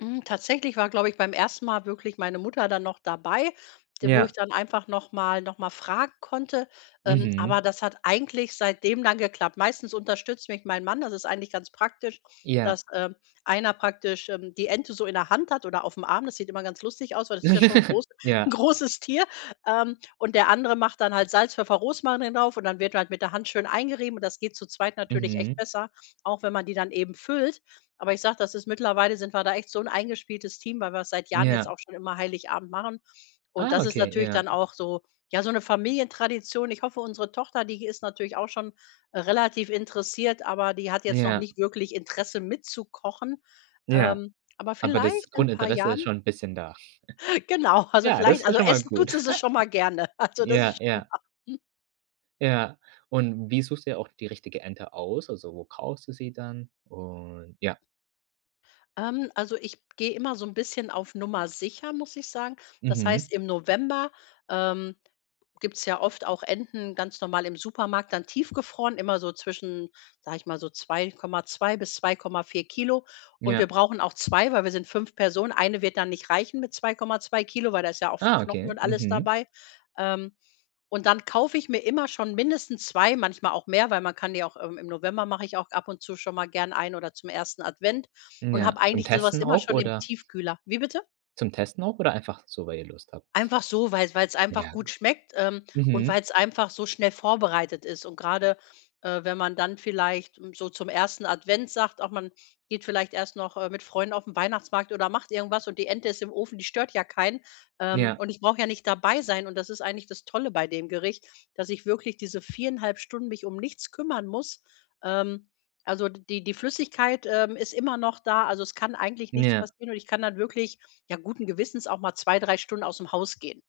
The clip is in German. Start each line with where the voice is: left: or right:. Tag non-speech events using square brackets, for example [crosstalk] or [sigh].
left: Hm, tatsächlich war, glaube ich, beim ersten Mal wirklich meine Mutter dann noch dabei, d wo ich
right: Ja.
left: dann einfach nochmal nochmal fragen konnte. Ähm,
right: Mhm.
left: aber das hat eigentlich seitdem dann geklappt. Meistens unterstützt mich mein Mann. Das ist eigentlich ganz praktisch,
right: Ja.
left: dass, ähm, einer praktisch, ähm, die Ente so in der Hand hat oder aufm Arm. Das sieht immer ganz lustig aus, weil das ist ja schon
right: [chuckles]
left: groß 'n
right: Ja.
left: großes Tier. Ähm, und der andere macht dann halt Salz, Pfeffer, Rosmarin drauf und dann wird halt mit der Hand schön eingerieben und das geht zu zweit natürlich echt
right: Mhm.
left: besser, auch wenn man die dann eben füllt. Aber ich sage, das ist mittlerweile sind wir da echt so 'n eingespieltes Team, weil wir's seit Jahren jetzt
right: Ja.
left: auch schon immer Heiligabend machen. Und
right: Ah,
left: das ist
right: okay.
left: natürlich
right: Ja.
left: dann auch so ja, so 'ne Familientradition. Ich hoffe, unsere Tochter, die ist natürlich auch schon, äh, relativ interessiert, aber die hat jetzt noch
right: Ja.
left: nicht wirklich Interesse mitzukochen.
right: Ja.
left: Ähm, aber
right: Aber das
left: vielleicht in paar
right: Grundinteresse ist
left: Jahren.
right: schon 'n bisschen da?
left: Genau,
right: [chuckles]
left: also,
right: Ja, das
left: vielleicht
right: ist ja
left: also,
right: schon mal
left: essen
right: gut.
left: tut sie's schon mal gerne.
right: [chuckles]
left: Also, das
right: Ja,
left: ist schon
right: ja.
left: mal hm.
right: Ja. Und wie suchst dir auch die richtige Ente aus? Also, wo kaufst du sie dann? Und ja.
left: Ähm, also, ich gehe immer so 'n bisschen auf Nummer Sicher, muss ich sagen. Das
right: Mhm.
left: heißt, im November, ähm, gibt's ja oft auch Enten ganz normal im Supermarkt dann tiefgefroren, immer so zwischen, sage ich mal, so 2,2 bis 2,4 Kilo. Und wir
right: Ja.
left: brauchen auch 2, weil wir sind 5 Personen. Eine wird dann nicht reichen mit 2,2 Kilogramm, weil da ist ja auch viel
right: Ah,
left: Knochen
right: okay.
left: und alles
right: Mhm.
left: dabei. Ähm, und dann kaufe ich mir immer schon mindestens 2, manchmal auch mehr, weil man kann die auch im im November mache ich auch ab und zu schon mal gern eine oder zum 1. Advent und
right: Ja,
left: habe
right: zum
left: eigentlich so was
right: Testen
left: immer
right: auch
left: schon im
right: oder?
left: Tiefkühler. Wie bitte?
right: Zum Testen auch oder einfach so, weil ihr Lust habt?
left: Einfach so, weil weil's einfach
right: Ja.
left: gut schmeckt, ähm, und
right: Mhm.
left: weil's einfach so schnell vorbereitet ist. Und gerade, äh, wenn man dann vielleicht, hm, so zum 1. Advent sagt: „Ach man geht vielleicht erst noch, äh, mit Freunden auf den Weihnachtsmarkt oder macht irgendwas und die Ente ist im Ofen, die stört ja keinen“. Ähm,
right: Ja.
left: und ich brauche ja nicht dabei sein und das ist eigentlich das Tolle bei dem Gericht, dass ich wirklich diese 4 1/2 Stunden mich um nichts kümmern muss. Ähm, also, d die die Flüssigkeit, ähm, ist immer noch da. Also, es kann eigentlich nichts
right: Ja.
left: passieren und ich kann halt wirklich, ja, guten Gewissens auch mal 2, 3 Stunden ausm Haus gehen.